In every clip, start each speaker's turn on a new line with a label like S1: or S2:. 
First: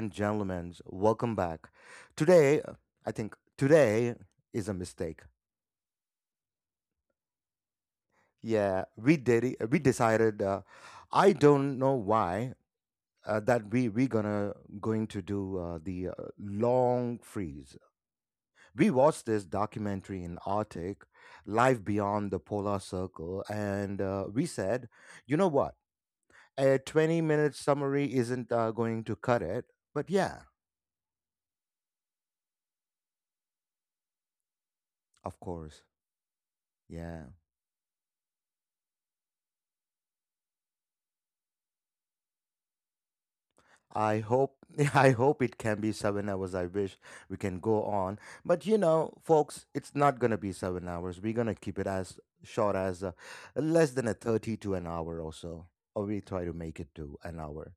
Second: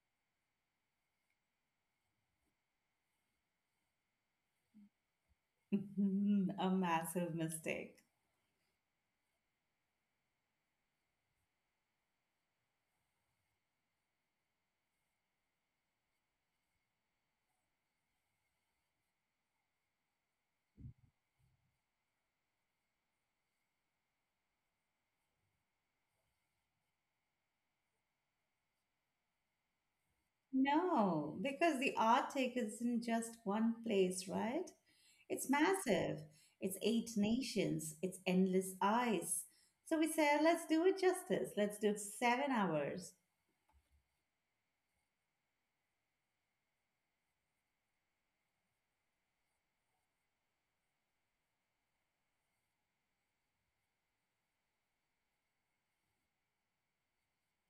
S1: and gentlemen, welcome back. Today, I think today is a mistake.
S2: A massive mistake.
S1: Yeah, we did. We decided. I don't know why that we gonna going to do the long freeze. We watched this documentary in Arctic, life beyond the polar circle, and we said, you know what? A 20-minute summary isn't going to cut it. But yeah.
S2: No, because the Arctic isn't just one place, right?
S1: Of
S2: It's
S1: course.
S2: massive. It's eight
S1: Yeah.
S2: nations. It's endless ice. So we say, let's do it justice. Let's do 7 hours.
S1: I hope I hope it can be 7 hours. I wish we can go on. But you know, folks, it's not going to be 7 hours. We're going to keep it as short as less than a 30 to an hour or so. Or we try to make it to an hour.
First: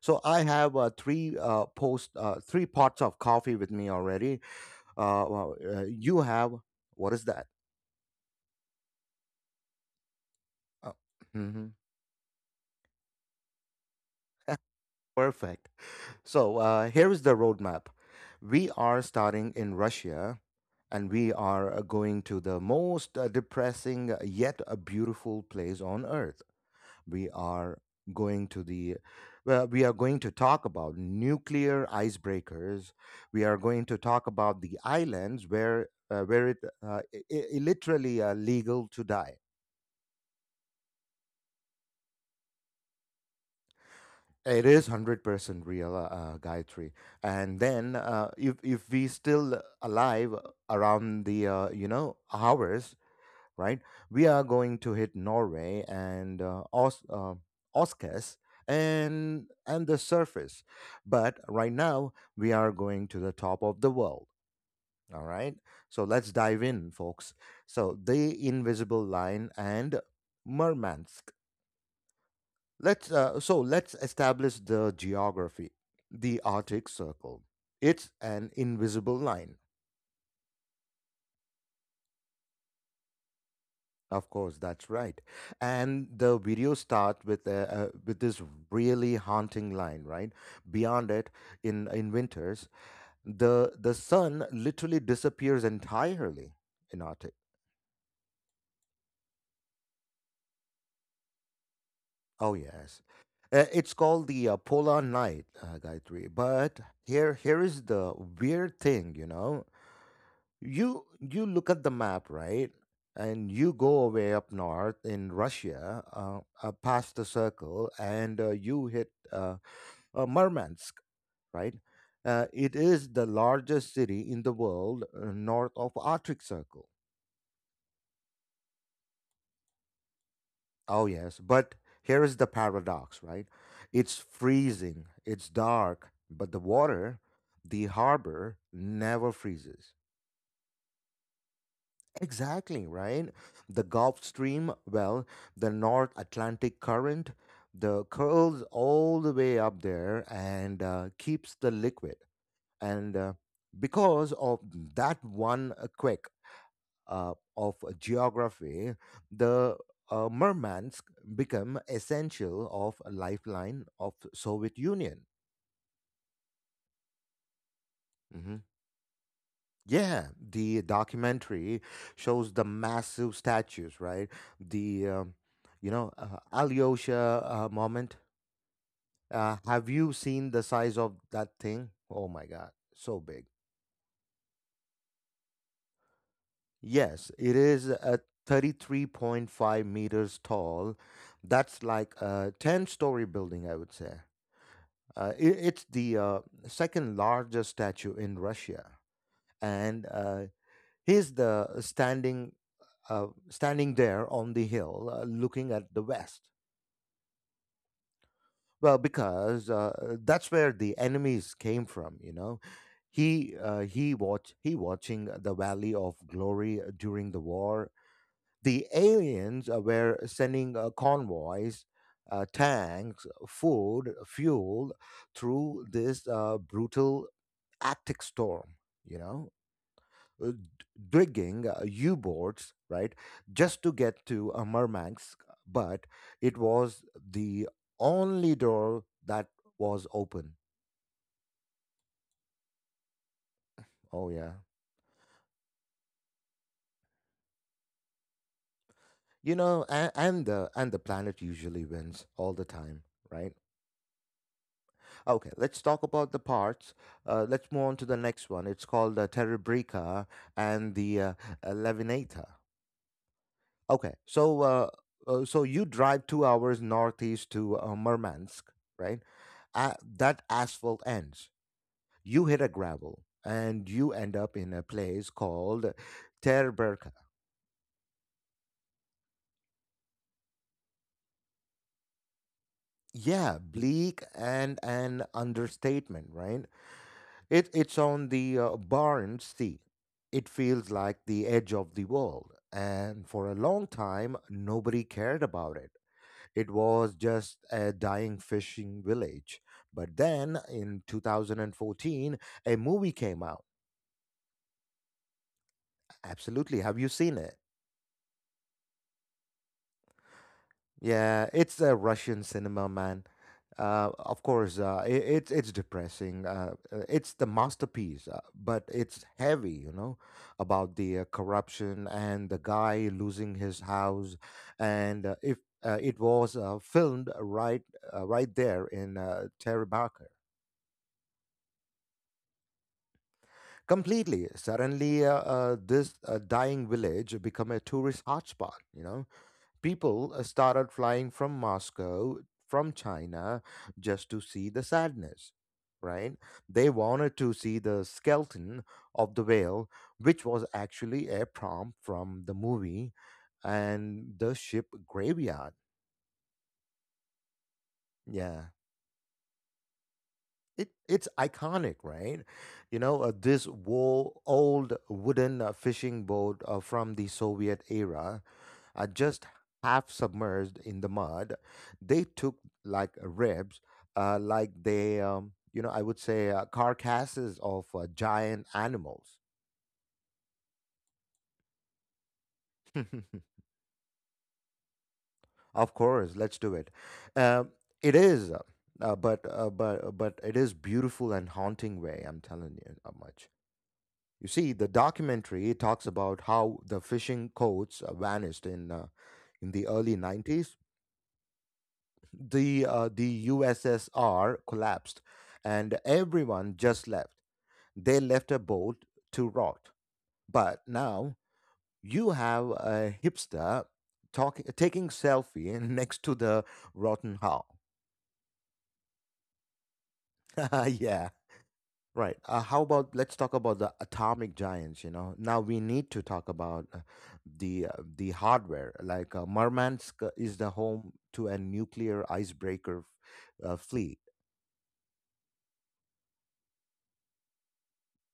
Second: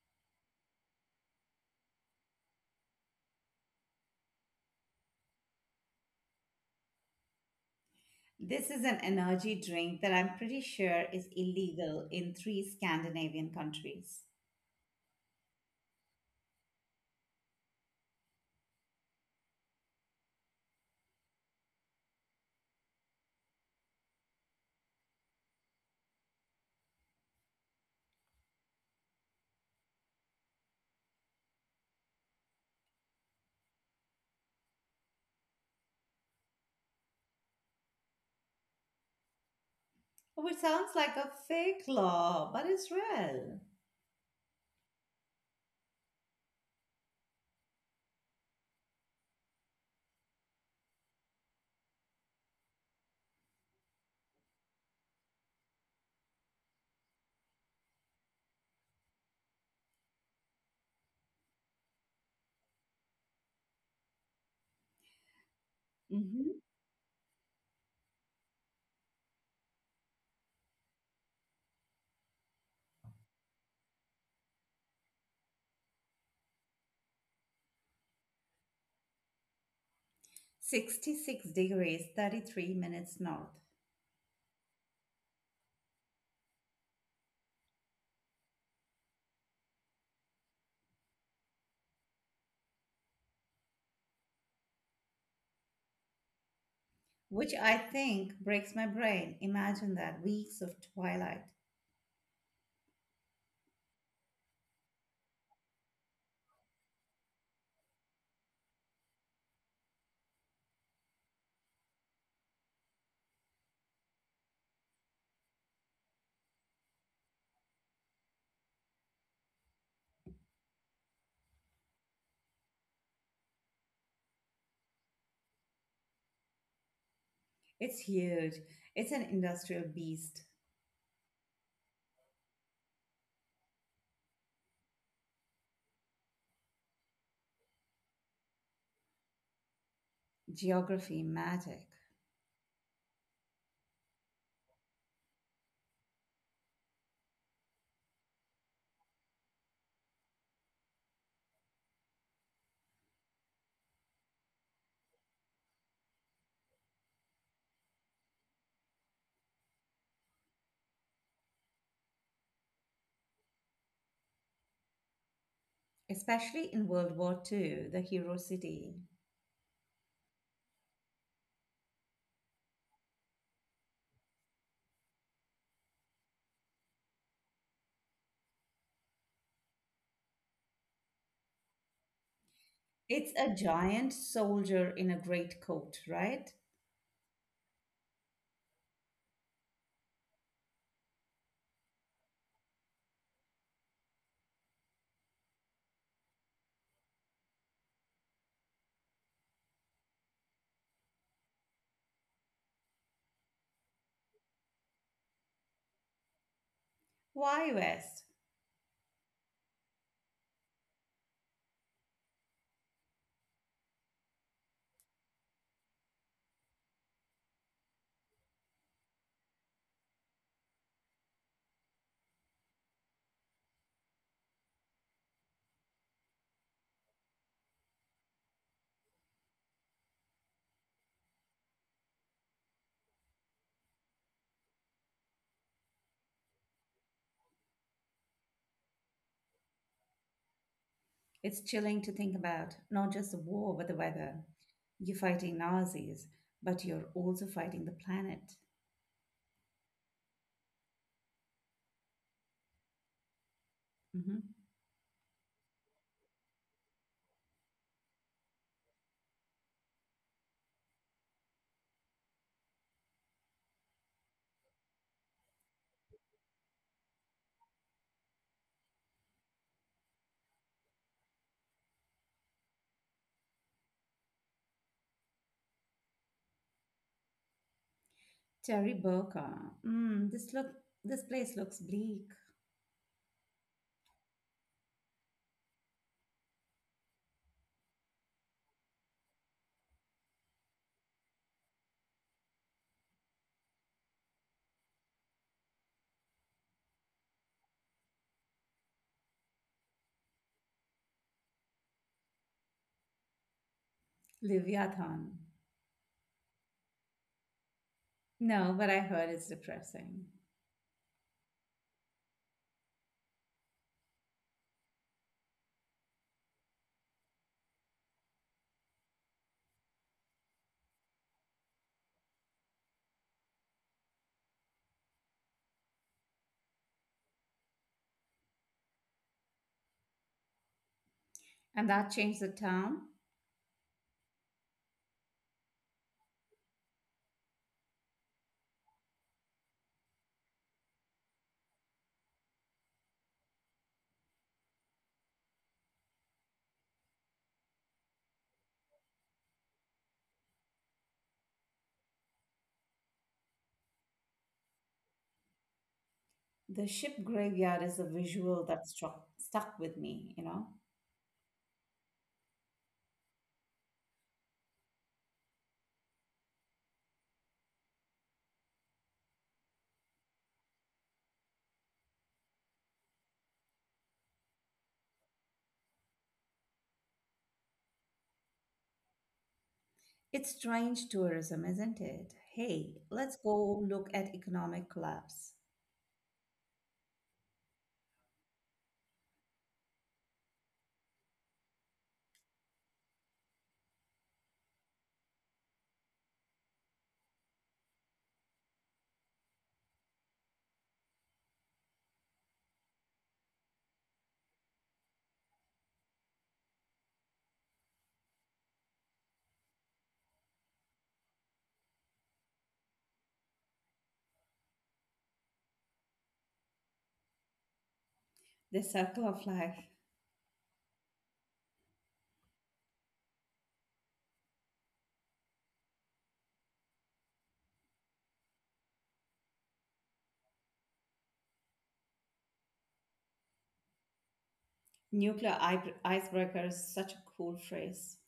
S1: So I have three pots of coffee with me already. Well, you have, what is that?
S2: This is an energy drink that I'm pretty
S1: Uh,
S2: sure is
S1: hmm.
S2: illegal in 3 Scandinavian countries,
S1: Perfect. So here is the roadmap. We are starting in Russia, and we are going to the most depressing yet a beautiful place on earth. We are going to the Well, we are going to talk about nuclear icebreakers. We are going to talk about the islands where it uh, I- I- literally legal to die.
S2: which sounds like a fake law, but it's real.
S1: It is 100% real, Gayatri. And then if we still alive around the you know hours, right? We are going to hit Norway and Oscars and the surface, but right now we are going to the top of the world. All right, so let's dive
S2: Mhm.
S1: in, folks. So the invisible line and Murmansk. Let's so let's establish the geography. The Arctic Circle. It's an invisible line.
S2: 66 degrees 33 minutes north,
S1: Of course, that's right. And the video starts with this really haunting line, right? Beyond it, in winters, the sun literally disappears entirely in Arctic.
S2: which I think breaks my brain. Imagine that weeks of twilight.
S1: Oh yes, it's called the polar night, Gayatri. But here is the weird thing, you know. You look at the map, right? And you go away up north in Russia, past the circle, and you hit. Murmansk, right? It is the largest city in the world north of Arctic Circle.
S2: It's huge. It's an industrial beast.
S1: Oh yes, but here is the paradox, right? It's freezing, it's dark, but the water, the harbor never freezes.
S2: Geography magic,
S1: Exactly, right? The Gulf Stream, well, the North Atlantic current, the curls all the way up there and keeps the liquid and because of that one quirk of geography, the murmansk became essential of a lifeline of soviet union.
S2: especially in World War Two, the hero
S1: Mhm.
S2: city.
S1: Yeah, the documentary shows the massive statues, right, the you know alyosha moment. Have you seen the size of that thing? Oh my god, so
S2: It's
S1: big.
S2: a giant soldier in a great coat, right?
S1: Yes, it is a 33.5 meters tall. That's like a 10-story building, I would say. It's the second largest statue in Russia, and he's the standing there on the hill, looking at the west.
S2: Why, West?
S1: Well, because that's where the enemies came from, you know. He watching the Valley of Glory during the war. The aliens were sending convoys, tanks, food, fuel through this brutal Arctic storm, you know, uh, d- digging U boats, right, just to get to Murmansk. But it was the only door that was open.
S2: It's chilling to think about, not just the war, but the
S1: Oh,
S2: weather.
S1: yeah.
S2: You're fighting Nazis, but you're also fighting the planet.
S1: You know, and the planet usually wins all the time, right?
S2: Mm-hmm.
S1: Okay, let's talk about the parts. Let's move on to the next one. It's called the Terebrica and the Levinata. Okay, so you drive 2 hours northeast to Murmansk, right? That asphalt ends. You hit a gravel, and you end up in a place called Terebrica.
S2: Terry Boca. Mm, this place looks bleak.
S1: Yeah, bleak and an understatement, right? It's on the Barents Sea. It feels like the edge of the world. And for a long time, nobody cared about it. It was just a dying fishing village. But then in 2014, a movie came out.
S2: Leviathan.
S1: Absolutely. Have you seen it?
S2: No, but I heard it's depressing.
S1: Yeah, it's a Russian cinema, man. Of course, it's depressing. It's the masterpiece, but it's heavy, you know, about the corruption and the guy losing his house. And if it was filmed right there in Teribaka.
S2: And that changed the town.
S1: Completely. Suddenly, this dying village become a tourist hotspot, you know. People started flying from Moscow, from China, just to see the sadness, right? They wanted to see the skeleton of the whale, which was actually a prompt from the movie, and the ship graveyard.
S2: The ship graveyard is a visual
S1: Yeah.
S2: that struck stuck with me, you know.
S1: It's iconic, right? You know, old wooden fishing boat from the Soviet era, just half submerged in the mud. They took like ribs, you know, I would say carcasses of giant animals.
S2: It's strange tourism, isn't it? Hey, let's go look at economic collapse.
S1: Of course, let's do it. Um, it is, but it is beautiful and haunting way. I'm telling you, not much. You see, the documentary talks about how the fishing codes vanished in the early 90s. The USSR collapsed, and everyone just left. They left a boat to rot. But now you have a hipster talking, taking selfie next to the rotten hull.
S2: The circle of life.
S1: Yeah. Right. How about let's talk about the atomic giants? You know, now we need to talk about the hardware. Like Murmansk is the home to a nuclear icebreaker fleet.
S2: Nuclear icebreaker is such a cool phrase.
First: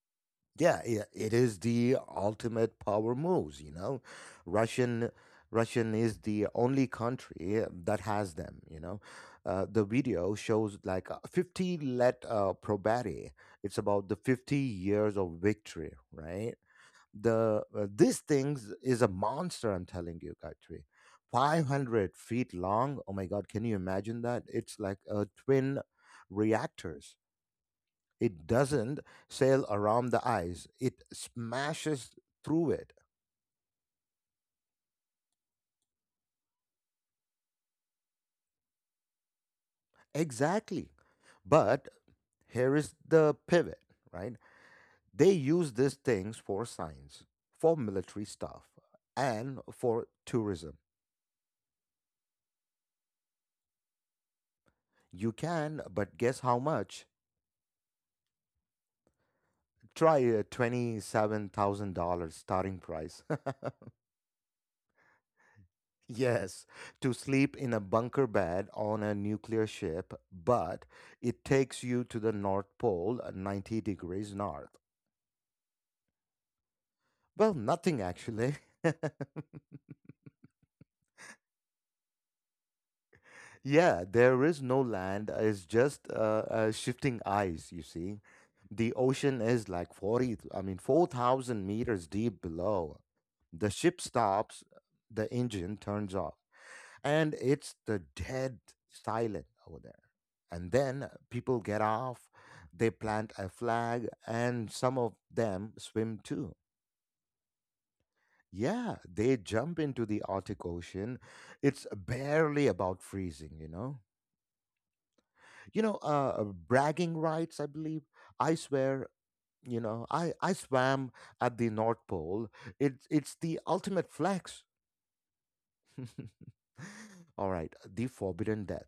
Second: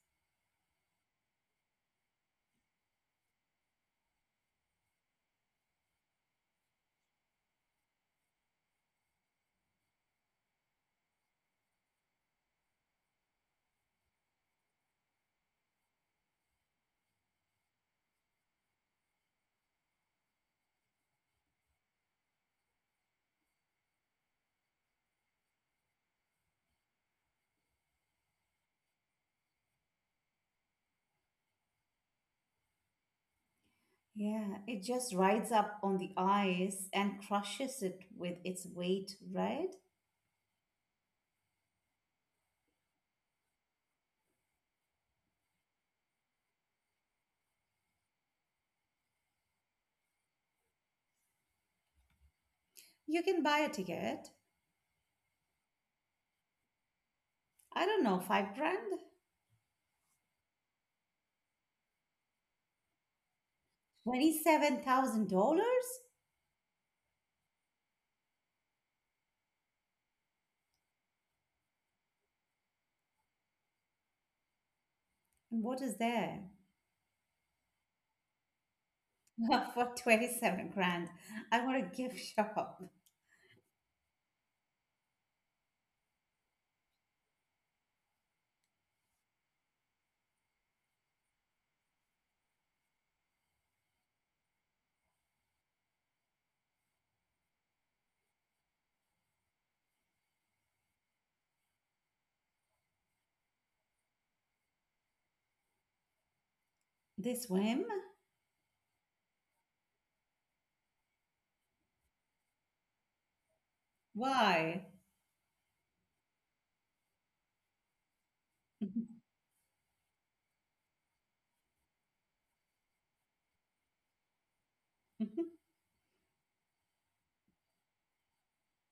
S1: Yeah, yeah, it is the ultimate power moves. You know, Russian Russian is the only country that has them. You know, the video shows like 50 let probati. It's about the 50 years of victory, right? the This thing is a monster, I'm telling you, Gayatri. 500 feet long, oh my god, can you imagine that? It's like a twin reactors. It doesn't sail around the ice, it smashes through it.
S2: Yeah, it just rides up on the ice and crushes it with its weight, right?
S1: Exactly. But here is the pivot, right? They use these things for science, for military stuff, and for tourism.
S2: You can buy a ticket.
S1: You can, but guess how much.
S2: I don't know, 5 grand?
S1: Try a $27,000 starting price.
S2: $27,000?
S1: Yes, to sleep in a bunker bed on a nuclear ship, but it takes you to the North Pole, 90 degrees north.
S2: And what is there?
S1: Well, nothing actually.
S2: For 27 grand, I want a gift shop.
S1: Yeah, there is no land, it's just shifting ice, you see. The ocean is like 40, I mean, 4,000 meters deep below. The ship stops, the engine turns off, and it's the dead silent over there. And then people get off, they plant a flag, and some of them swim too.
S2: They swim?
S1: Yeah, they jump into the Arctic Ocean. It's barely about freezing, you know.
S2: Why?
S1: You know, bragging rights, I believe. I swear, you know, I swam at the North Pole. It's the ultimate flex. All right, the forbidden death.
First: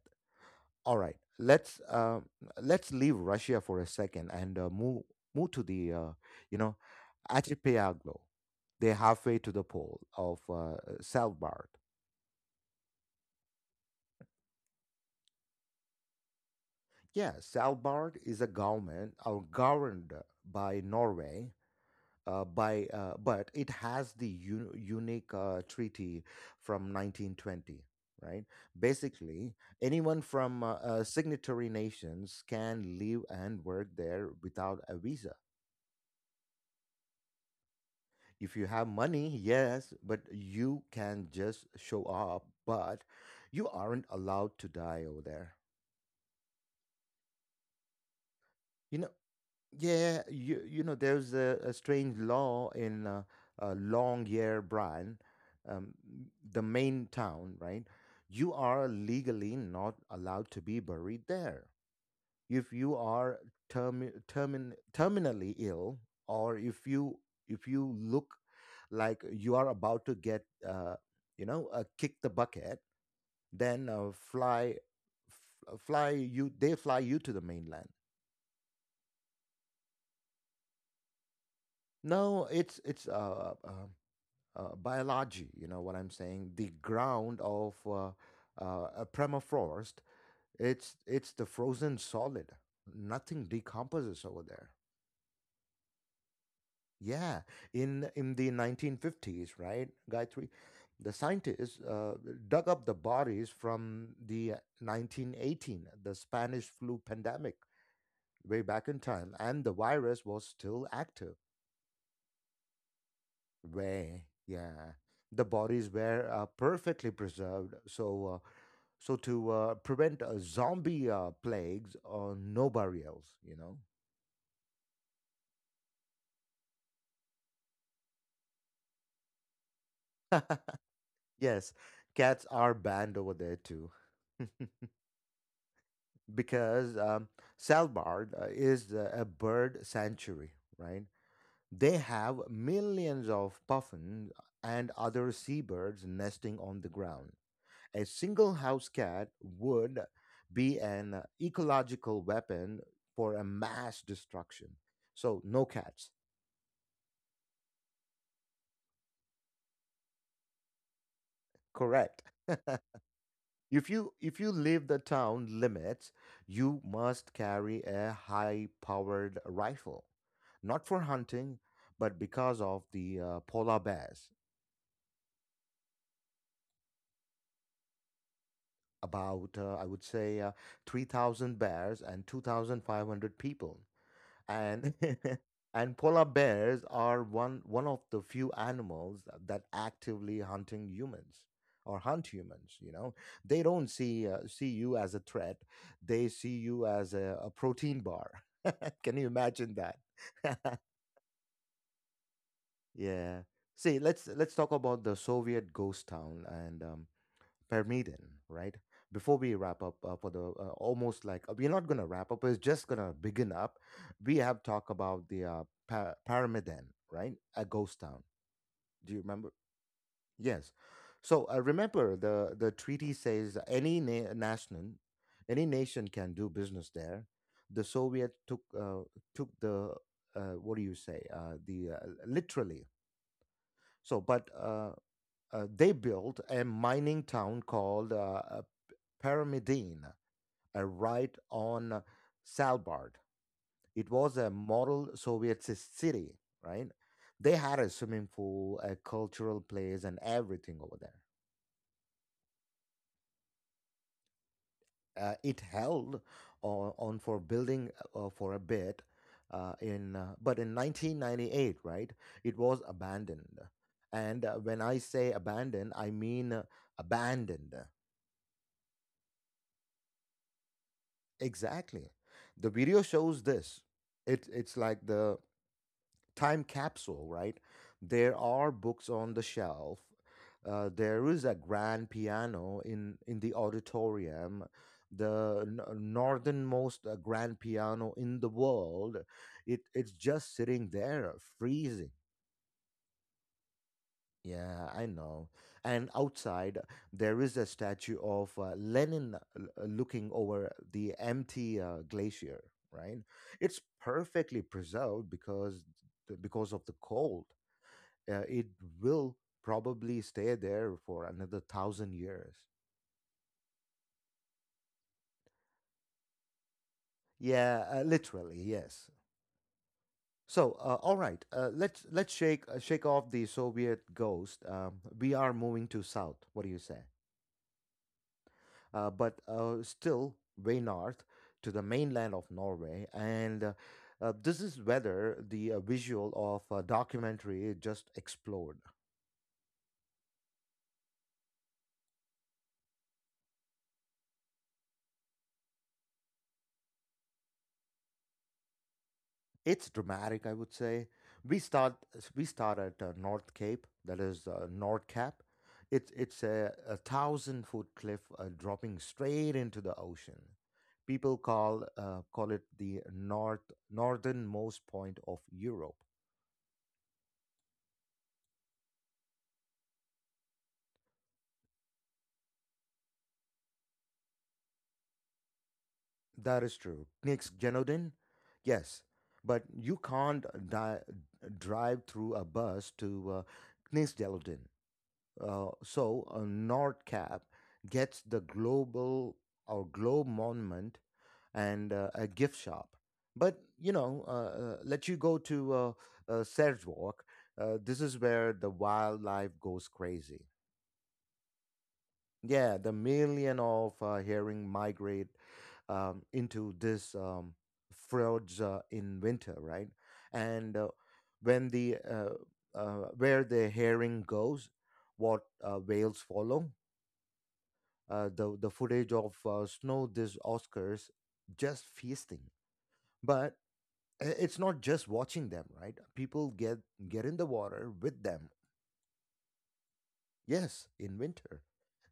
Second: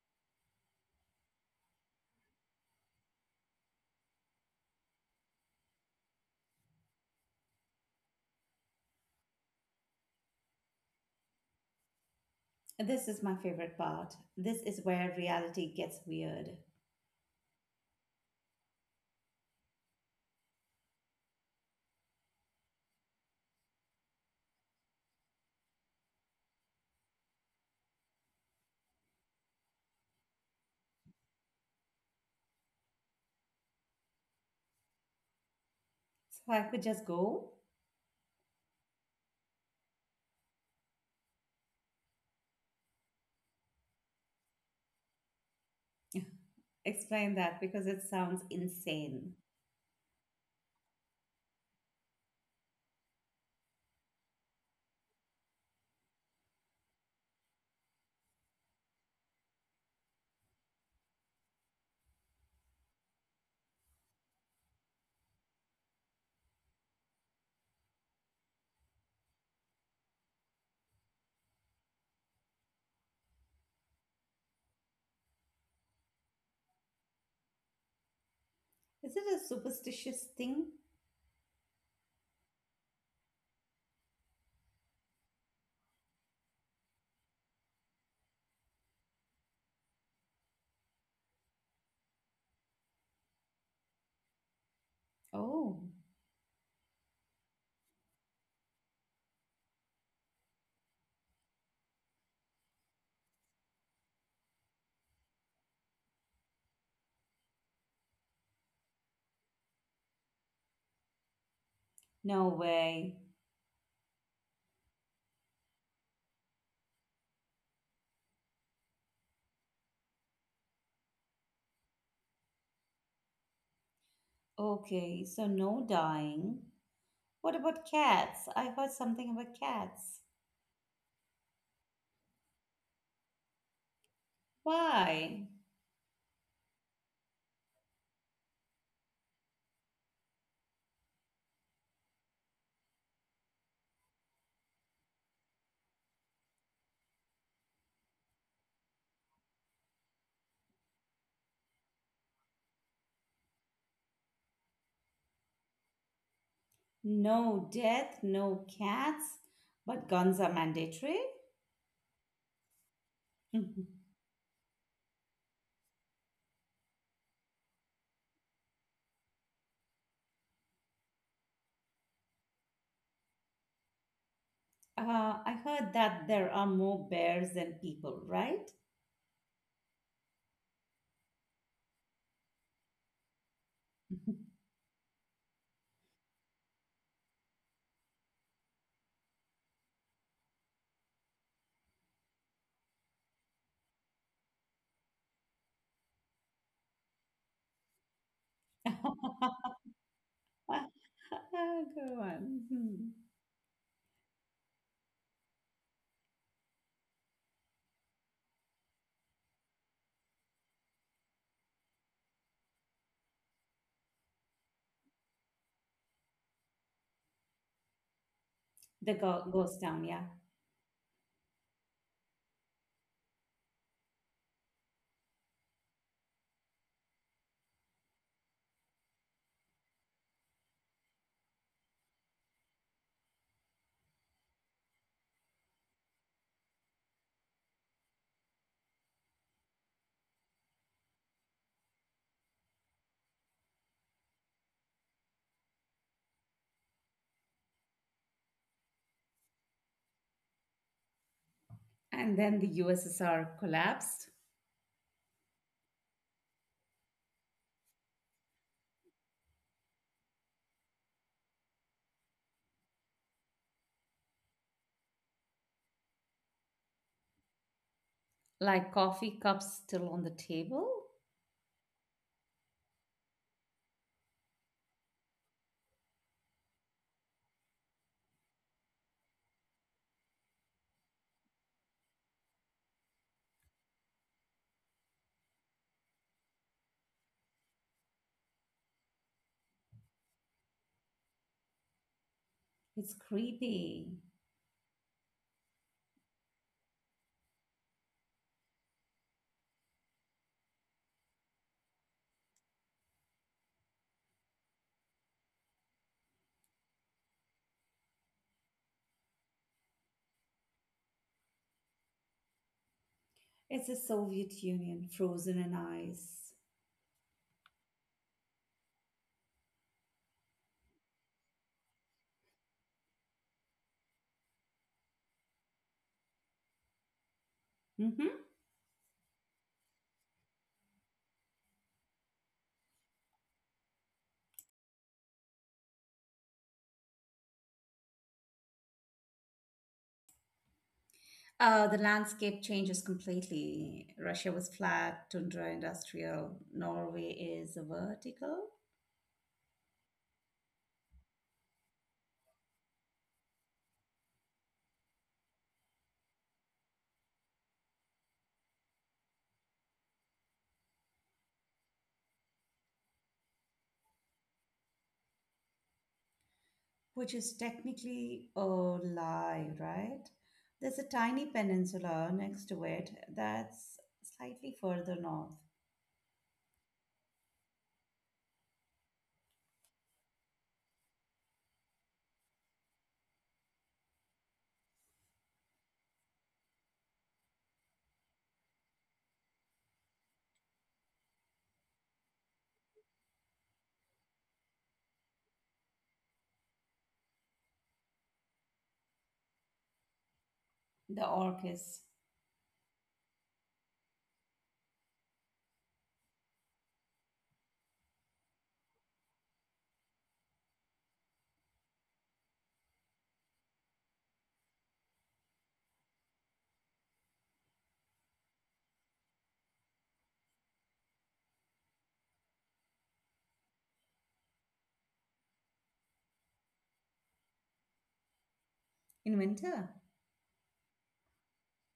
S1: All right, let's leave Russia for a second and move to the you know archipelago. They're halfway to the pole of Svalbard.
S2: This is my favorite part. This is where reality gets weird.
S1: Yeah, Svalbard is a government or governed by Norway, by but it has the unique treaty from 1920. Right. Basically, anyone from signatory nations can live and work there without a visa.
S2: So I could just go?
S1: If you have money, yes, but you can just show up, but you aren't allowed to die over there.
S2: Explain that because it sounds
S1: You know,
S2: insane.
S1: yeah, you know, there's a strange law in Longyear, um, the main town, right? You are legally not allowed to be buried there. If you are terminally ill, or if you look like you are about to get, you know, kick the bucket, then fly f- fly you they fly you to the mainland.
S2: Is it a superstitious thing?
S1: No, it's biology, you know what I'm saying? The ground of a permafrost, it's the frozen solid, nothing decomposes over there.
S2: Oh,
S1: Yeah, in the 1950s, right, Gayatri, the scientists dug up the bodies from the 1918, the Spanish flu pandemic, way back in time, and the virus was still active.
S2: no way.
S1: Way, yeah, the bodies were perfectly preserved, so so to prevent zombie plagues on no burials, you know.
S2: Okay, so no dying, what about cats? I heard something about cats.
S1: Yes, cats are banned over there too.
S2: Why?
S1: Because Svalbard is a bird sanctuary, right? They have millions of puffins and other seabirds nesting on the ground. A single house cat would be an ecological weapon for a mass destruction. So, no cats.
S2: No death, no cats, but guns are mandatory?
S1: Correct.
S2: Mhm.
S1: If you if you leave the town limits, you must carry a high-powered rifle, not for hunting, but because of the polar bears.
S2: I heard that there are more bears than people, right?
S1: About I would say 3,000 bears and two thousand five hundred people.
S2: Mhm.
S1: And and polar bears are one of the few animals that actively hunting humans or hunt humans. They don't see see you as a threat. They see you as a protein bar. Can you imagine that?
S2: Wow, good one. Hmm.
S1: Yeah, see, let's talk about the Soviet ghost town and Permaiden, right? Before we wrap up for the almost like we're not gonna wrap up, it's just gonna begin up. We have talked about the Paramiden, right? A ghost town.
S2: The
S1: Do you remember?
S2: ghost town, yeah.
S1: Yes. So remember, the treaty says national, any nation can do business there. The Soviet took took the what do you say? The literally. So, but they built a mining town called Pyramidine right on Svalbard. It was a model Soviet city, right? They had a swimming pool, a cultural place, and everything over there.
S2: And then the USSR collapsed,
S1: It held on for building for a bit, in but in 1998, right? It was abandoned, and when I say abandoned, I mean abandoned.
S2: like coffee cups still on the table.
S1: Exactly, the video shows this. It's like the time capsule, right? There are books on the shelf. There is a grand piano in the auditorium, the northernmost grand piano in the world. It's just sitting there, freezing.
S2: It's creepy.
S1: Yeah, I know. And outside, there is a statue of Lenin looking over the empty glacier, right? It's perfectly preserved because of the cold, it will probably stay there for another thousand years.
S2: It's the Soviet Union frozen in ice.
S1: Yeah, literally, yes. So, all right, let's shake off the Soviet ghost. We are moving to south. What do you say?
S2: Hmm.
S1: But still way north to the mainland of Norway, and this is whether the visual of a documentary just explored.
S2: The landscape changes completely. Russia was flat, tundra industrial. Norway is vertical.
S1: It's dramatic, I would say. We start we start at North Cape, that is North Cap. It's a thousand foot cliff dropping straight into the ocean. People call call it the northernmost point of Europe.
S2: Which is technically a lie, right? There's a tiny peninsula next to it that's slightly further north,
S1: That is true. Next, Genodin, yes, but you can't drive through a bus to Knees. So Nordcap gets the global or globe monument and a gift shop. But you know, let you go to Serge Walk. This is where the wildlife goes crazy.
S2: the Orcus.
S1: Yeah, the million of herring migrate into this fjords in winter, right? And when the where the herring goes, what whales follow the footage of snow this Oscars just feasting. But it's not just watching them, right? People get in the water with them.
S2: In winter?
S1: Yes, in winter,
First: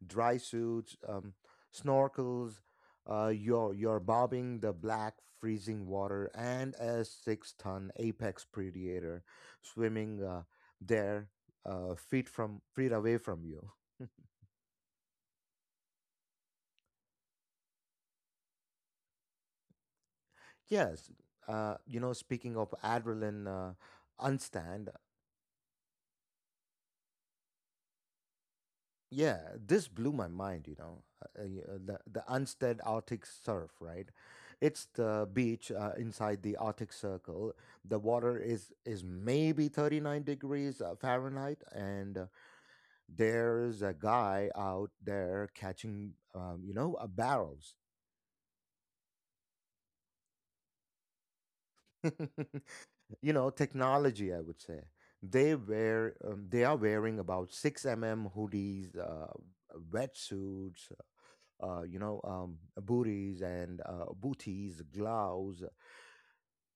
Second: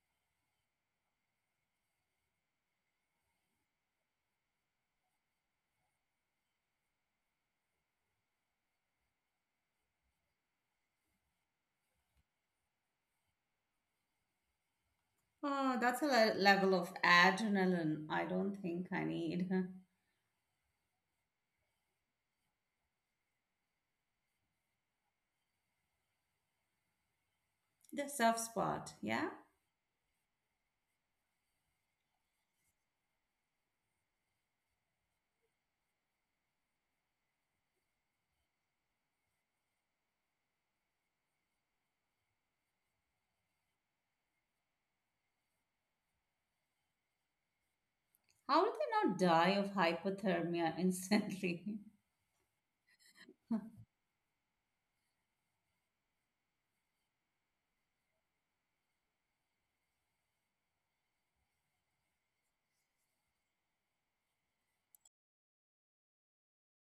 S1: dry suits, snorkels. You're bobbing the black freezing water and a six-ton apex predator swimming there feet away from you.
S2: Oh, that's a level of adrenaline I don't think I need.
S1: Yes, you know, speaking of adrenaline, unstand.
S2: The soft spot, yeah?
S1: Yeah, this blew my mind, you know. The Unstead Arctic Surf, right? It's the beach inside the Arctic Circle. The water is maybe 39 degrees Fahrenheit, and there's a guy out there catching barrels.
S2: How did they not die of hypothermia instantly?
S1: You know, technology, I would say. They are wearing about 6 mm hoodies, wetsuits, uh, booties, gloves.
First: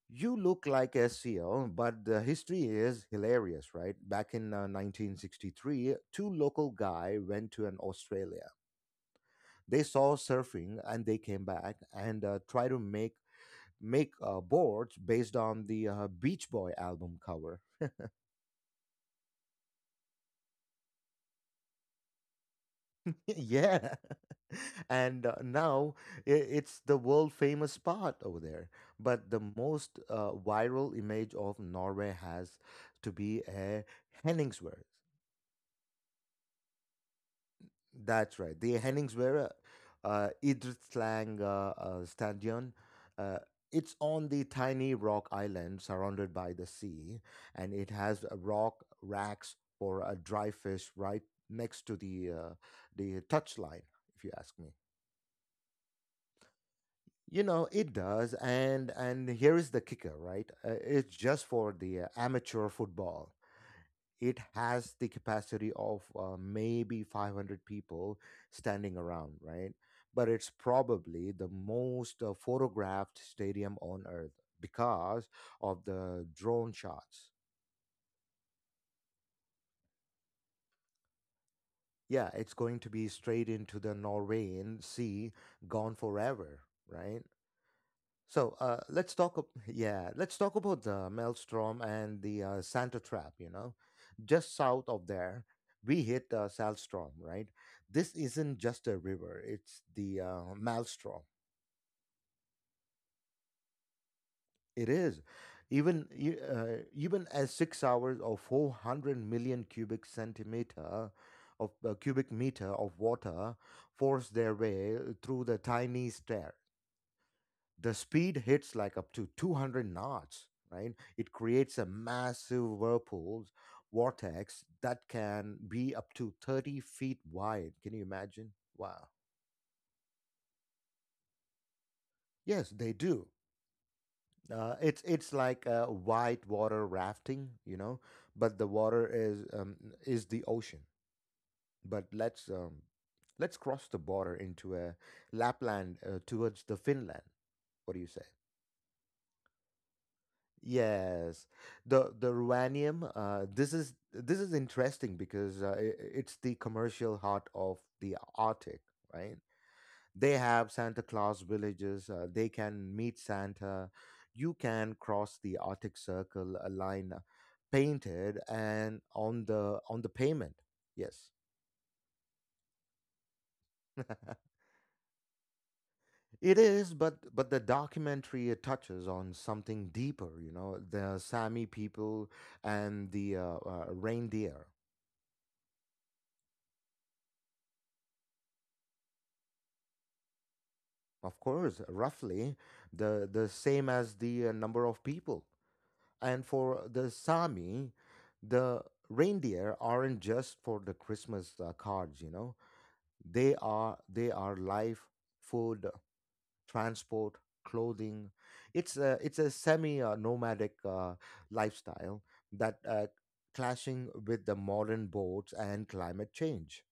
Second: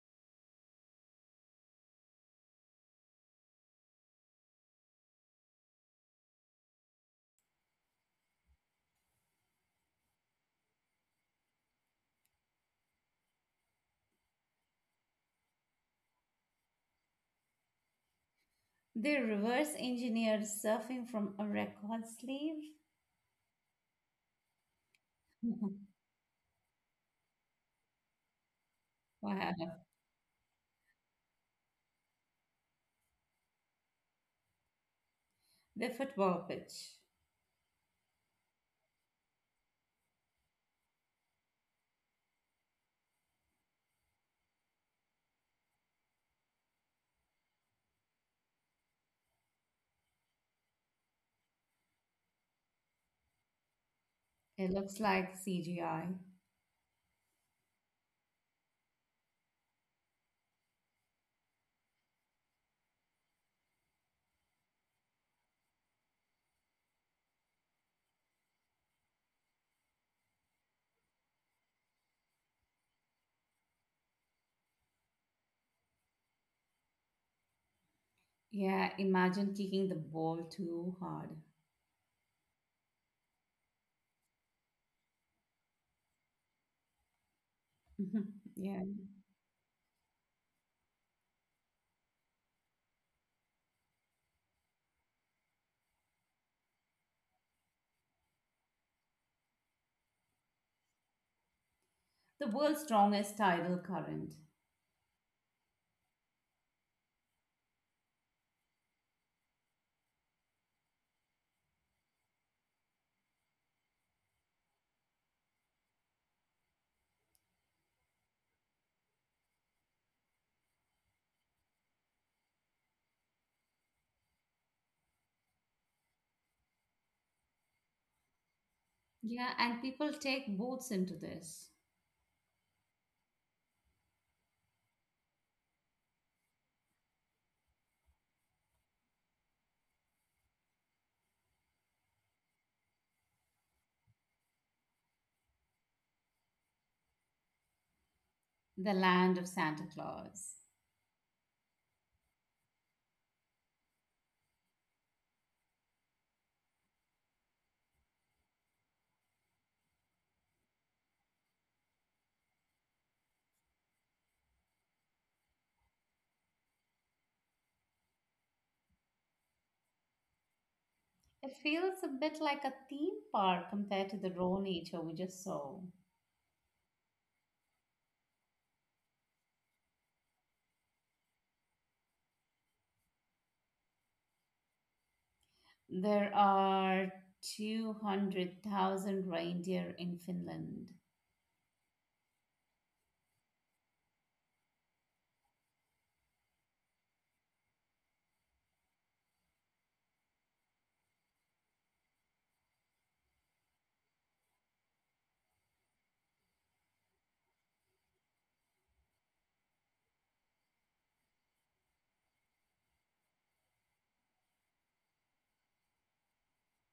S1: You look like SEL, but the history is hilarious, right? Back in 1963, two local guy went to an Australia. They saw surfing and they came back and try to make make boards based on the Beach Boy album cover.
S2: They reverse engineered surfing from a record sleeve?
S1: Yeah. And now it's the world famous spot over there, but the
S2: Wow.
S1: most viral image of Norway has to be a Henningsvær.
S2: The football pitch.
S1: That's right, the Henningsvær idrettslang stadion. uh, it's on the tiny rock island surrounded by the sea, and it has rock racks for a dry fish right next to the touchline, if you ask
S2: It
S1: me.
S2: looks like CGI.
S1: You know, it does. And here is the kicker, right? It's just for the amateur football. It has the capacity of maybe 500 people standing around, right? But it's probably the most photographed stadium on earth because of the drone shots.
S2: Yeah, imagine kicking the ball too hard.
S1: Yeah, it's going to be straight into the Norwegian Sea, gone forever, right? So
S2: Yeah.
S1: let's talk yeah, let's talk about the Maelstrom and the Santa Trap. You know, just south of there, we hit Salstrom. Right, this isn't just a river; it's the Maelstrom.
S2: The world's strongest tidal current.
S1: It is, even as 6 hours or 400 million cubic centimeter of cubic meter of water force their way through the tiny stair. The speed hits like up to 200 knots, right? It creates a massive whirlpool vortex that can be up to 30 feet wide. Can you imagine? Wow.
S2: Yeah, and people take boats into this.
S1: Yes, they do. It's like white water rafting, you know, but the water is the ocean. But let's cross the border into a Lapland towards the Finland. What do you say?
S2: The Land of Santa Claus.
S1: Yes, the ruanium. This is this is interesting because I it's the commercial heart of the Arctic, right? They have Santa Claus villages. They can meet Santa. You can cross the Arctic Circle, a line painted and on the payment. Yes.
S2: It feels a bit like a theme park compared to the raw nature we just saw.
S1: It is, but the documentary touches on something deeper, you know, the Sami people and the reindeer.
S2: There are 200,000 reindeer in Finland.
S1: Of course, roughly the same as the number of people. And for the Sami, the reindeer aren't just for the Christmas cards, you know. They are life, food, transport, clothing. It's a semi nomadic lifestyle that clashing with the modern boats and climate change.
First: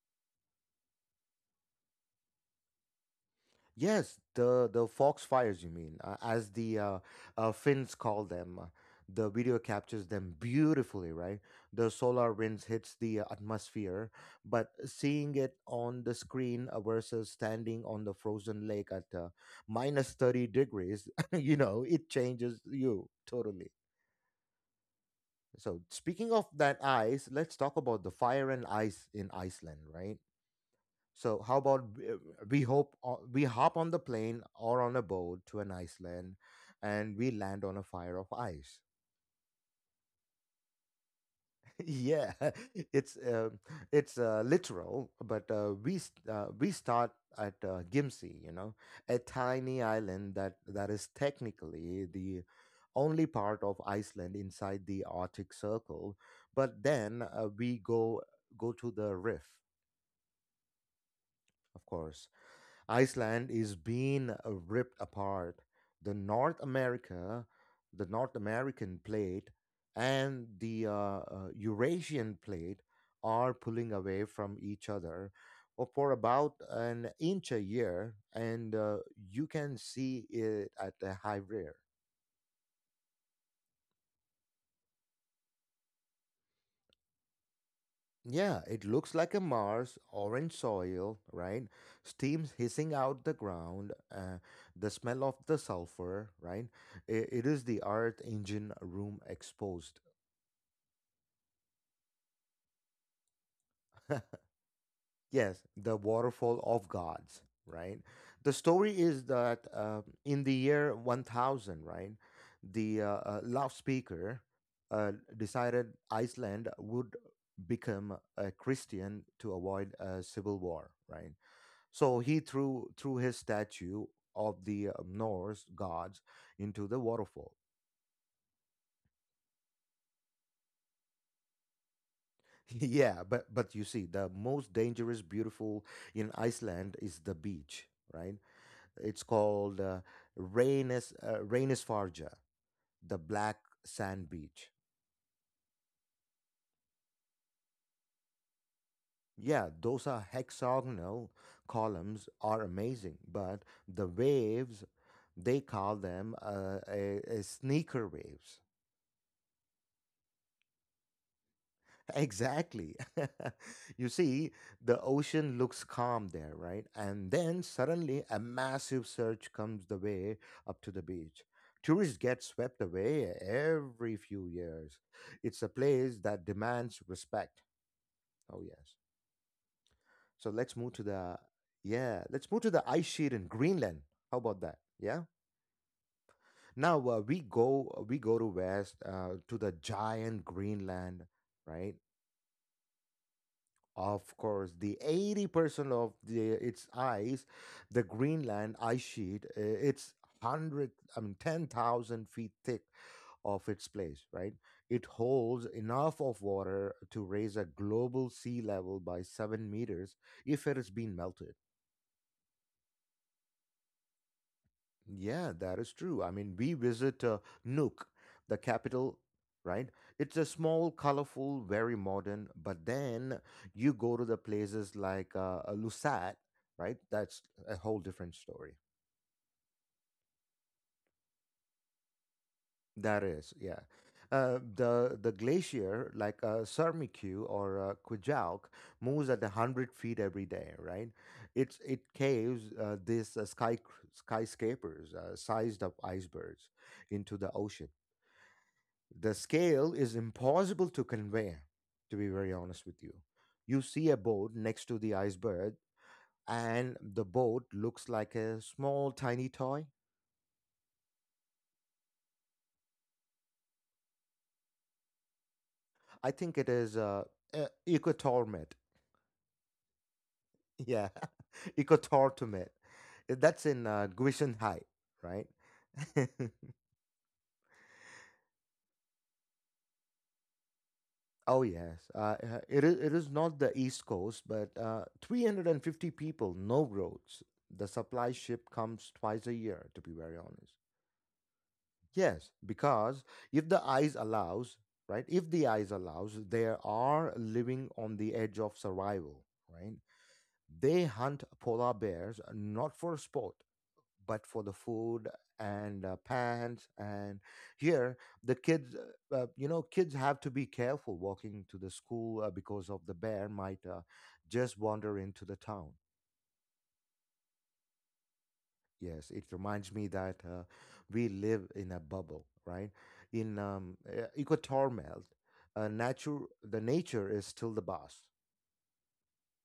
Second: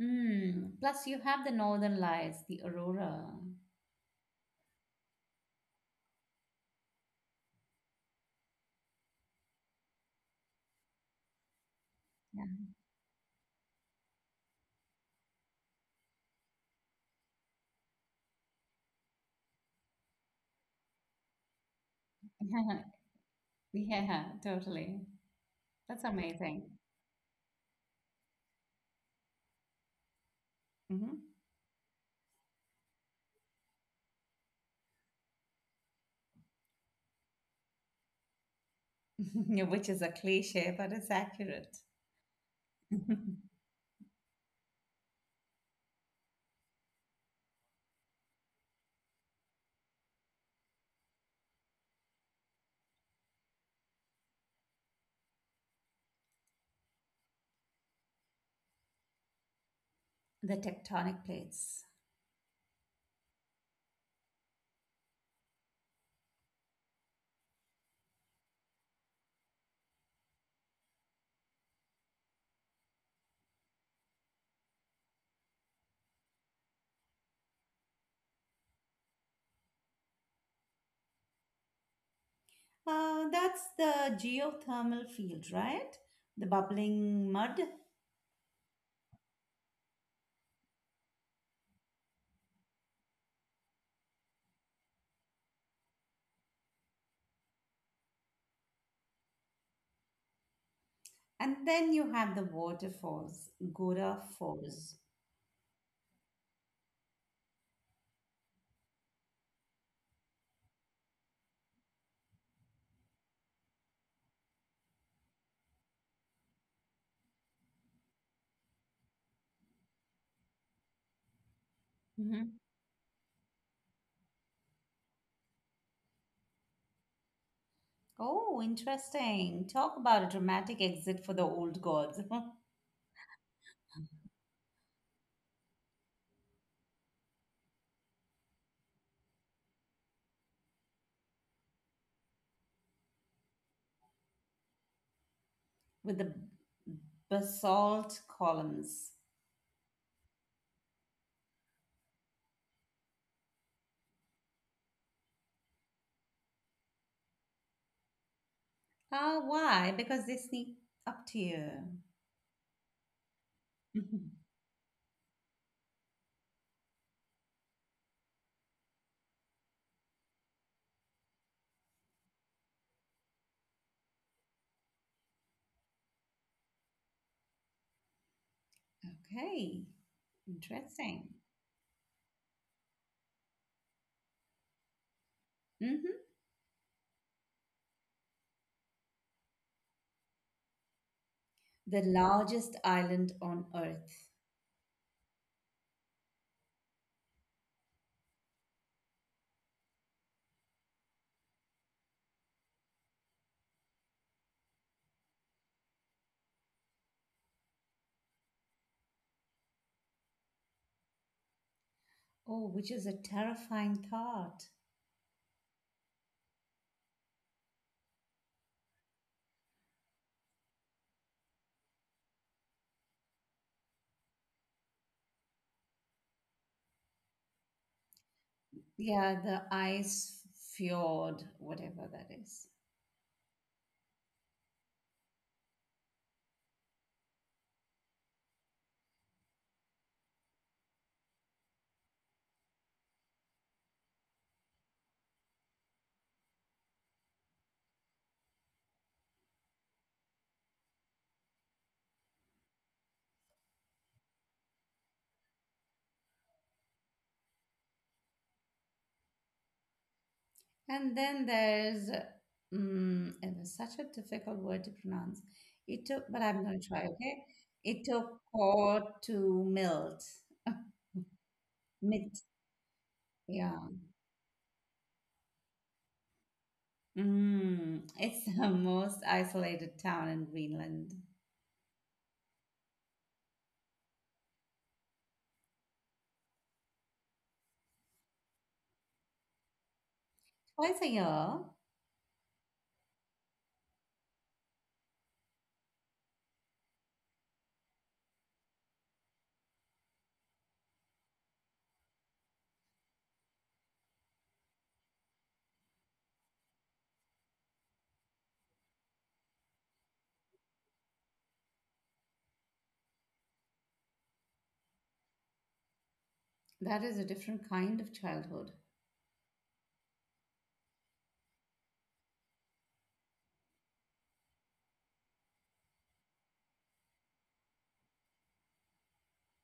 S2: Hmm. Plus, you have the northern lights, the aurora.
S1: Yes, the foxfires, you mean, as the Finns call them. The video captures them beautifully, right? The solar winds hits the atmosphere, but seeing it on the screen versus standing on the frozen lake at minus 30 degrees, you know, it changes
S2: Yeah,
S1: you totally.
S2: yeah, totally.
S1: So,
S2: That's
S1: speaking of
S2: amazing.
S1: that ice, let's talk about the fire and ice in Iceland, right?
S2: Mhm.
S1: So how about we hop on the plane or on a boat to an Iceland, and we land on a fire of ice.
S2: Which is a cliche, but it's accurate.
S1: Yeah, it's
S2: The
S1: uh, it's literal, but we start at Gimsi, you know, a tiny island that is technically the only part of Iceland inside the Arctic Circle. But then we go to the Rift.
S2: tectonic plates.
S1: Of course, Iceland is being ripped apart. The North America, the North American plate and the Eurasian plate are pulling away from each other for about an inch a year, and you can see it at the high rear.
S2: That's the geothermal field, right? The bubbling mud.
S1: Yeah, it looks like a Mars, orange soil, right? Steams hissing out the ground, the smell of the sulfur, right? It is the Earth engine room exposed.
S2: And then you have the waterfalls, Gora Falls.
S1: Yes, the waterfall of gods, right? The story is that in the year 1000, right, the loudspeaker decided Iceland would become a Christian to avoid a civil war, right? So he
S2: Hmm.
S1: threw his statue of the Norse gods into the waterfall.
S2: Oh, interesting. Talk about a dramatic exit for the old gods.
S1: Yeah, but you see, the most dangerous, beautiful in Iceland is the beach, right? It's called Reynisfarja, the black sand beach.
S2: With the basalt columns.
S1: Yeah, those are hexagonal columns are amazing, but the waves, they call them a sneaker waves.
S2: Ah, why? Because they sneak up to you.
S1: Exactly. You
S2: Mhm.
S1: see, the ocean looks calm there, right? And then suddenly a massive surge comes the way up to the beach. Tourists get swept away every few years. It's a place that demands respect. Oh, yes.
S2: Okay,
S1: So let's move to
S2: interesting.
S1: the, yeah, let's move to the ice sheet in Greenland. How about that? Yeah.
S2: Hmm.
S1: Now we go to west, to the giant Greenland, right?
S2: The largest island on Earth.
S1: Of course, the 80% of the its ice, the Greenland ice sheet, it's 100, I mean 10,000 feet thick of its place, right? It holds enough of water to raise a global sea level by 7 meters if it has been melted.
S2: Oh, which is a terrifying thought.
S1: Yeah, that is true. I mean, we visit Nuuk, the capital, right? It's a small, colorful, very modern, but then you go to the places like Lusat, right? That's a whole different story.
S2: Yeah, the ice fjord, whatever that is.
S1: That is, yeah. The glacier, like Sarmiku or Kujauk, moves at 100 feet every day, right? It caves these skyscrapers, sized up icebergs, into the ocean. The scale is impossible to convey, to be very honest with you. You see a boat next to the iceberg, and the boat looks like a small tiny toy.
S2: And then there's, mm, it was such a difficult word to pronounce. It
S1: I
S2: took,
S1: think
S2: but
S1: it
S2: I'm
S1: is
S2: going to try, okay? It took
S1: ecotormet.
S2: core to melt.
S1: Yeah.
S2: Milt,
S1: Ecotormet, that's in
S2: yeah.
S1: Guishenhai, right?
S2: Mm, it's the most isolated town in Greenland.
S1: Oh yes, it is not the east coast, but 350 people, no roads. The supply ship comes twice a year, to be very honest.
S2: Twice a year,
S1: Yes, because if the eyes allows, right? If the eyes allows, they are living on the edge of survival, right? They hunt polar bears not for sport, but for the food and pants. And here, the kids, you know, kids have to be careful walking to the school because of the bear might just wander into the town.
S2: that is a different kind of childhood.
S1: Yes, it reminds me that we live in a bubble, right? In Equator Melt, uh, nature, the nature is still the boss,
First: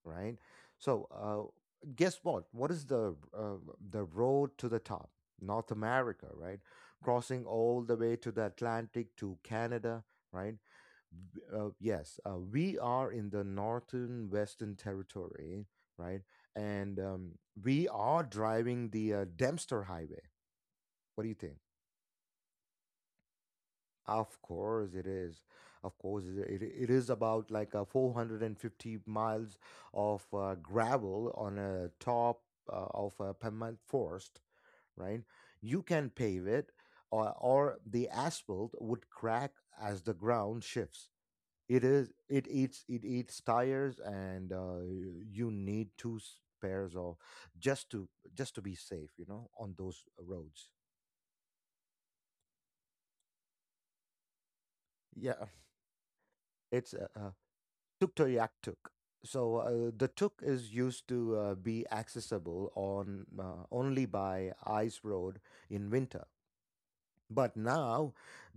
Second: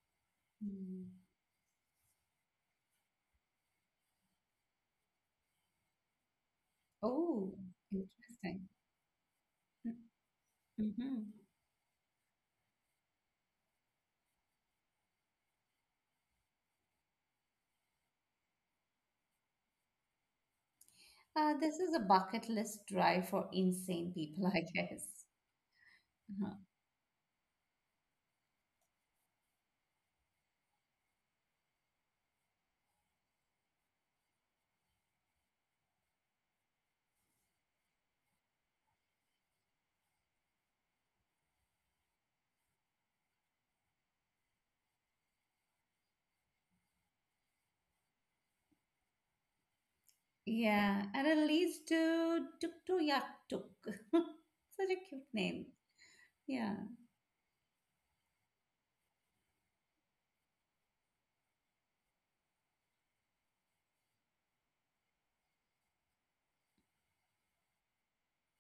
S1: right?
S2: Mm.
S1: So, guess what? What is the road to the top? North America, right? Crossing
S2: Oh,
S1: all the way to the
S2: interesting.
S1: Atlantic to Canada, right?
S2: Mm-hmm.
S1: Yes, we are in the northern Western Territory, right? And we are driving the Dempster Highway, what do you think?
S2: This is a bucket list drive for insane
S1: Of
S2: people, I
S1: course it
S2: guess.
S1: is. Of course
S2: Uh-huh.
S1: it is about like a 450 miles of gravel on a top of a permanent forest, right? You can pave it, or the asphalt would crack as the ground shifts. It eats tires, and you need pairs of, just to, just to be safe, you know, on those roads.
S2: Yeah, and it leads to Tuk Tu Yak Tuk. Such a cute
S1: Yeah,
S2: name. Yeah.
S1: it's Tuktoyaktuk. So the tuk is used to be accessible on only by ice road in winter. But now,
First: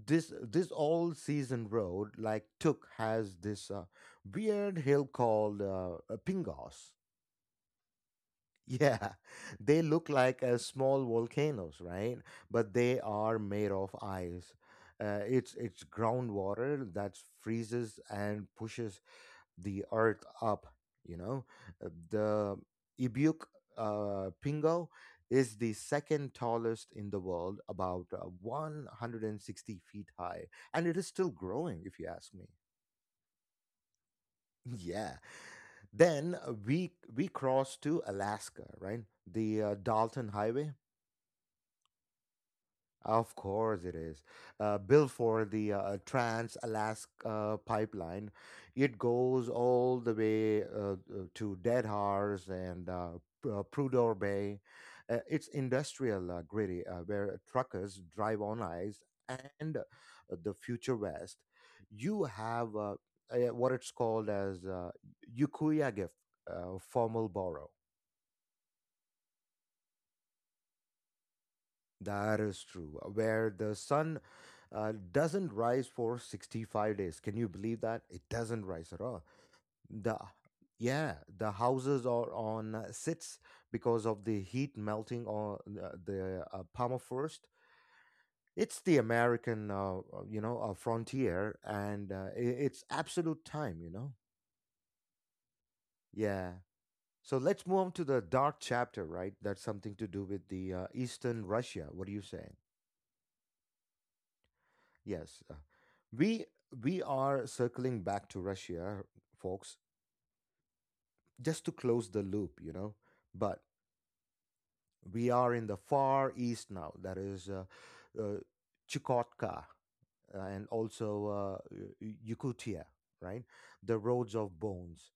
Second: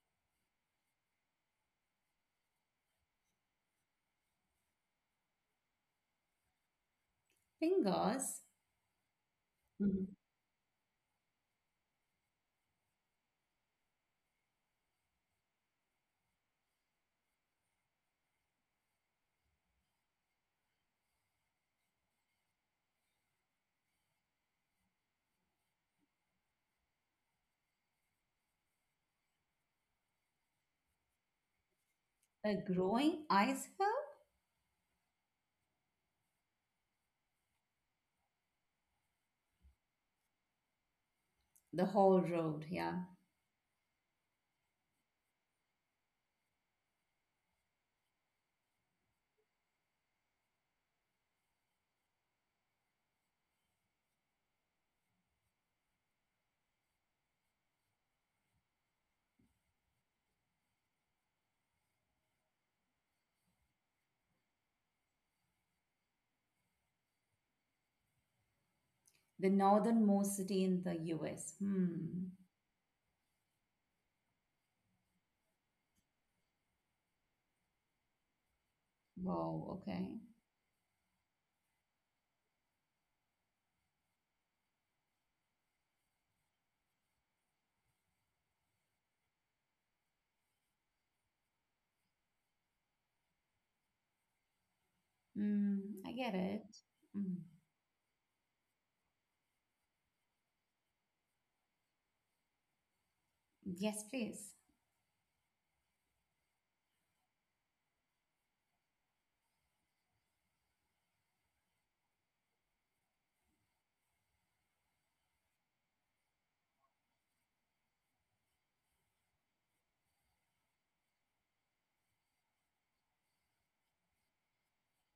S1: this all season road like tuk has this weird hill called Pingos.
S2: Fingers,
S1: Yeah, they look
S2: mhm.
S1: like small volcanoes, right? But they are made of ice. It's groundwater that freezes and pushes the art up, you know. The ibuk pingo is the second tallest in the world, about 160 feet high, and it is still growing, if you ask me.
S2: A growing ice hill,
S1: Yeah. Then we cross to Alaska, right? The Dalton Highway.
S2: the whole road, yeah.
S1: Of course it is. Built for the Trans-Alaska pipeline, it goes all the way to Dead Horse and Prudhoe Bay. It's industrial, gritty, where truckers drive on ice, and the future west. You have what it's called as Ukiah Gift, formal borrow.
S2: The northernmost city in the US. Hmm.
S1: That is true. Where the sun doesn't rise for 65 days. Can you believe that? It doesn't rise at all.
S2: Wow,
S1: The
S2: okay.
S1: yeah, the houses are on sits because of the heat melting on the permafrost. It's the American, frontier, and it's absolute time, you know.
S2: Hmm, I get
S1: Yeah.
S2: it. Hmm.
S1: So let's move on to the dark chapter, right? That's something to do with the Eastern Russia. What do you say?
S2: Yes, please.
S1: Yes. We we are circling back to Russia, folks, just to close the loop, you know. But we are in the far east now. That is uh, Chukotka, and also Yakutia, right? The roads of bones.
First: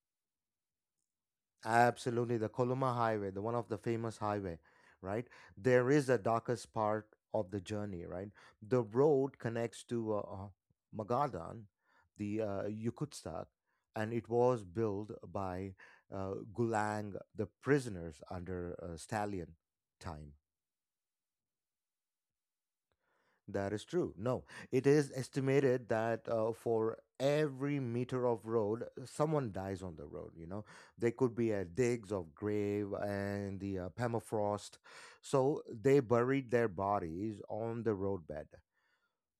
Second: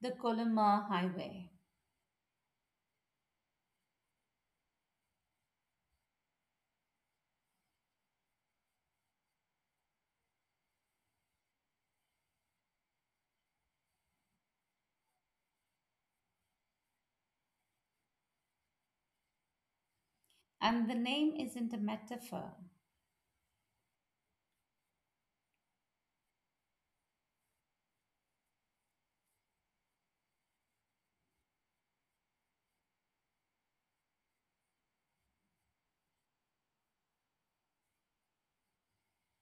S2: The Colima Highway.
S1: Absolutely, the Koloma Highway, the one of the famous highway, right? There is a darkest part of the journey, right? The road connects to Magadan, the Yakutsk, and it was built by Gulang, the prisoners under Stalin time.
S2: And the name isn't a metaphor.
S1: That is true. No, it is estimated that for every meter of road, someone dies on the road. You know, they could be at digs of grave and the permafrost. So they buried their bodies on the roadbed.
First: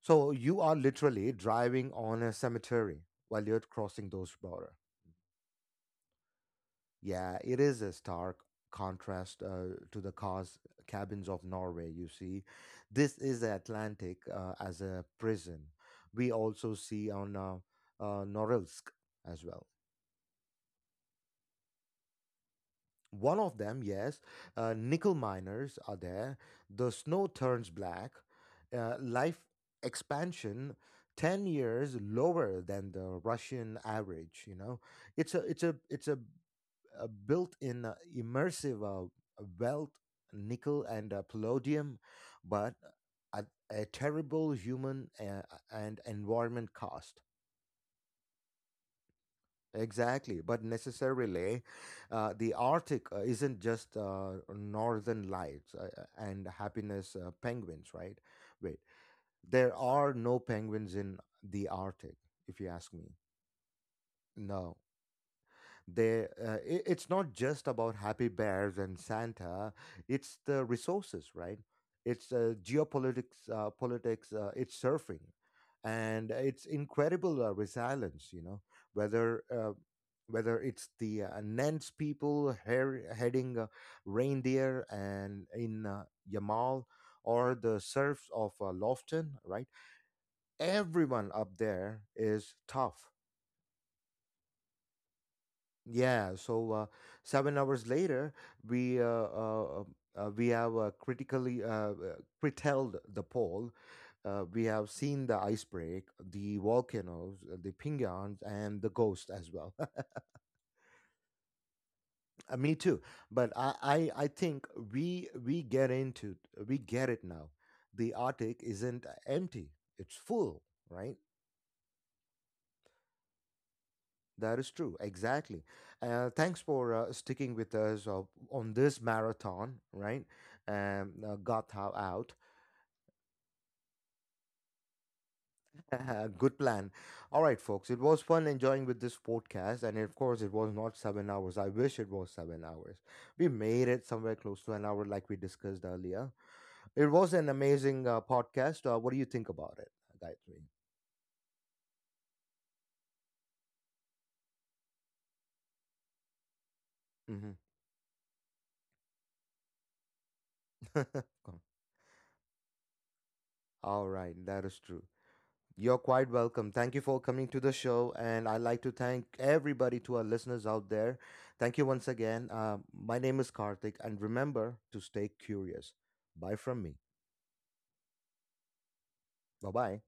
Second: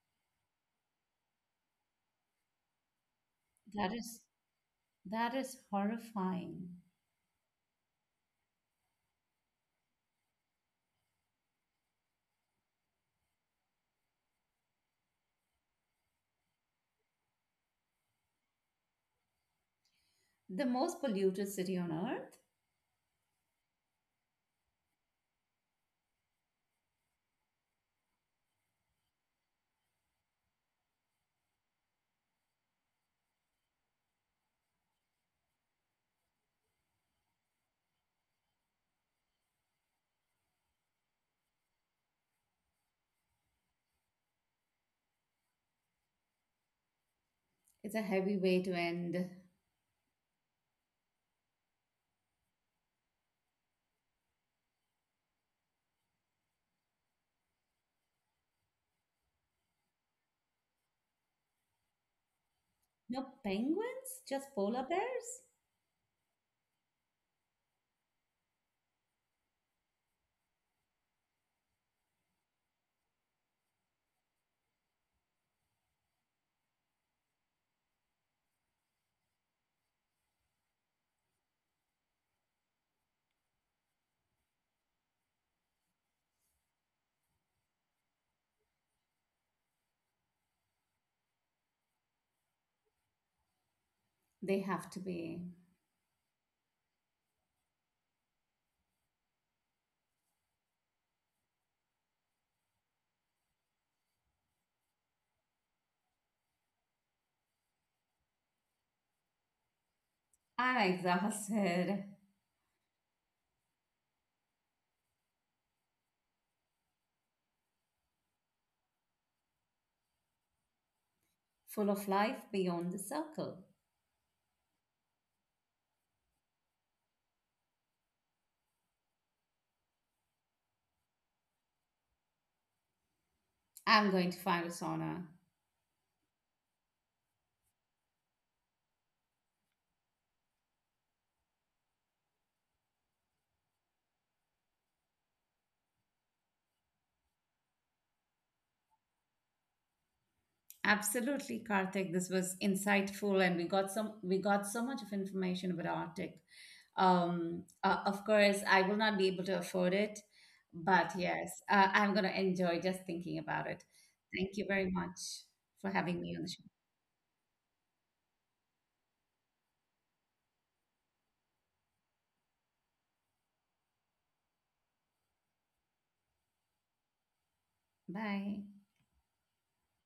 S1: So you are literally driving on a cemetery while you're
S2: That
S1: crossing
S2: is
S1: those border.
S2: That is horrifying.
S1: Yeah, it is a stark contrast to the cars cabins of Norway, you see. This is the Atlantic as a prison. We also see on Norilsk as well.
S2: The most polluted city on earth.
S1: One of them, yes, nickel miners are there. The snow turns black. Life expansion 10 years lower than the Russian average, you know. It's a built in immersive wealth, nickel, and palladium, but at a terrible human and environment cost.
S2: It's a heavy way to end.
S1: Exactly, but necessarily, the Arctic isn't just northern lights and happiness penguins, right? Wait, there are no penguins in the Arctic, if you ask me.
S2: No penguins, just
S1: No,
S2: polar bears?
S1: it's not just about happy bears and Santa. It's the resources, right? It's geopolitics, politics, it's surfing, and it's incredible resilience, you know. Whether uh, whether it's the Nance people heading reindeer and in Yamal, or the serfs of Lofton, right? Everyone up there is tough.
S2: They have to be.
S1: Yeah, so 7 hours later, we uh, uh, we have critically curtailed the pole. We have seen the ice break, the volcanoes, the pingans, and the ghost as well.
S2: I'm exhausted,
S1: Me too. But I think we we get into we get it now. The Arctic isn't empty; it's full, right?
S2: full of life beyond the circle.
S1: That is true. Exactly. Thanks for sticking with us on this marathon, right? Gatha out.
S2: I'm going to find a sauna.
S1: Good plan. All right, folks. It was fun enjoying with this podcast. And of course, it was not 7 hours. I wish it was 7 hours. We made it somewhere close to an hour, like we discussed earlier. It was an amazing podcast. What do you think about it, guys?
S2: Absolutely, Karthik. This was insightful, and we got so much of information about Arctic. Of course, I will not be able to afford it, but
S1: Mm-hmm.
S2: yes, I'm going to enjoy just thinking about it.
S1: All right.
S2: Thank
S1: That
S2: you
S1: is
S2: very
S1: true.
S2: much for
S1: You're
S2: having
S1: quite
S2: me on the show.
S1: welcome. Thank you for coming to the show. And I'd like to thank everybody to our listeners out there. Thank you once again. My name is Karthik. And remember to stay curious. Bye from me.
S2: Bye.
S1: Bye bye.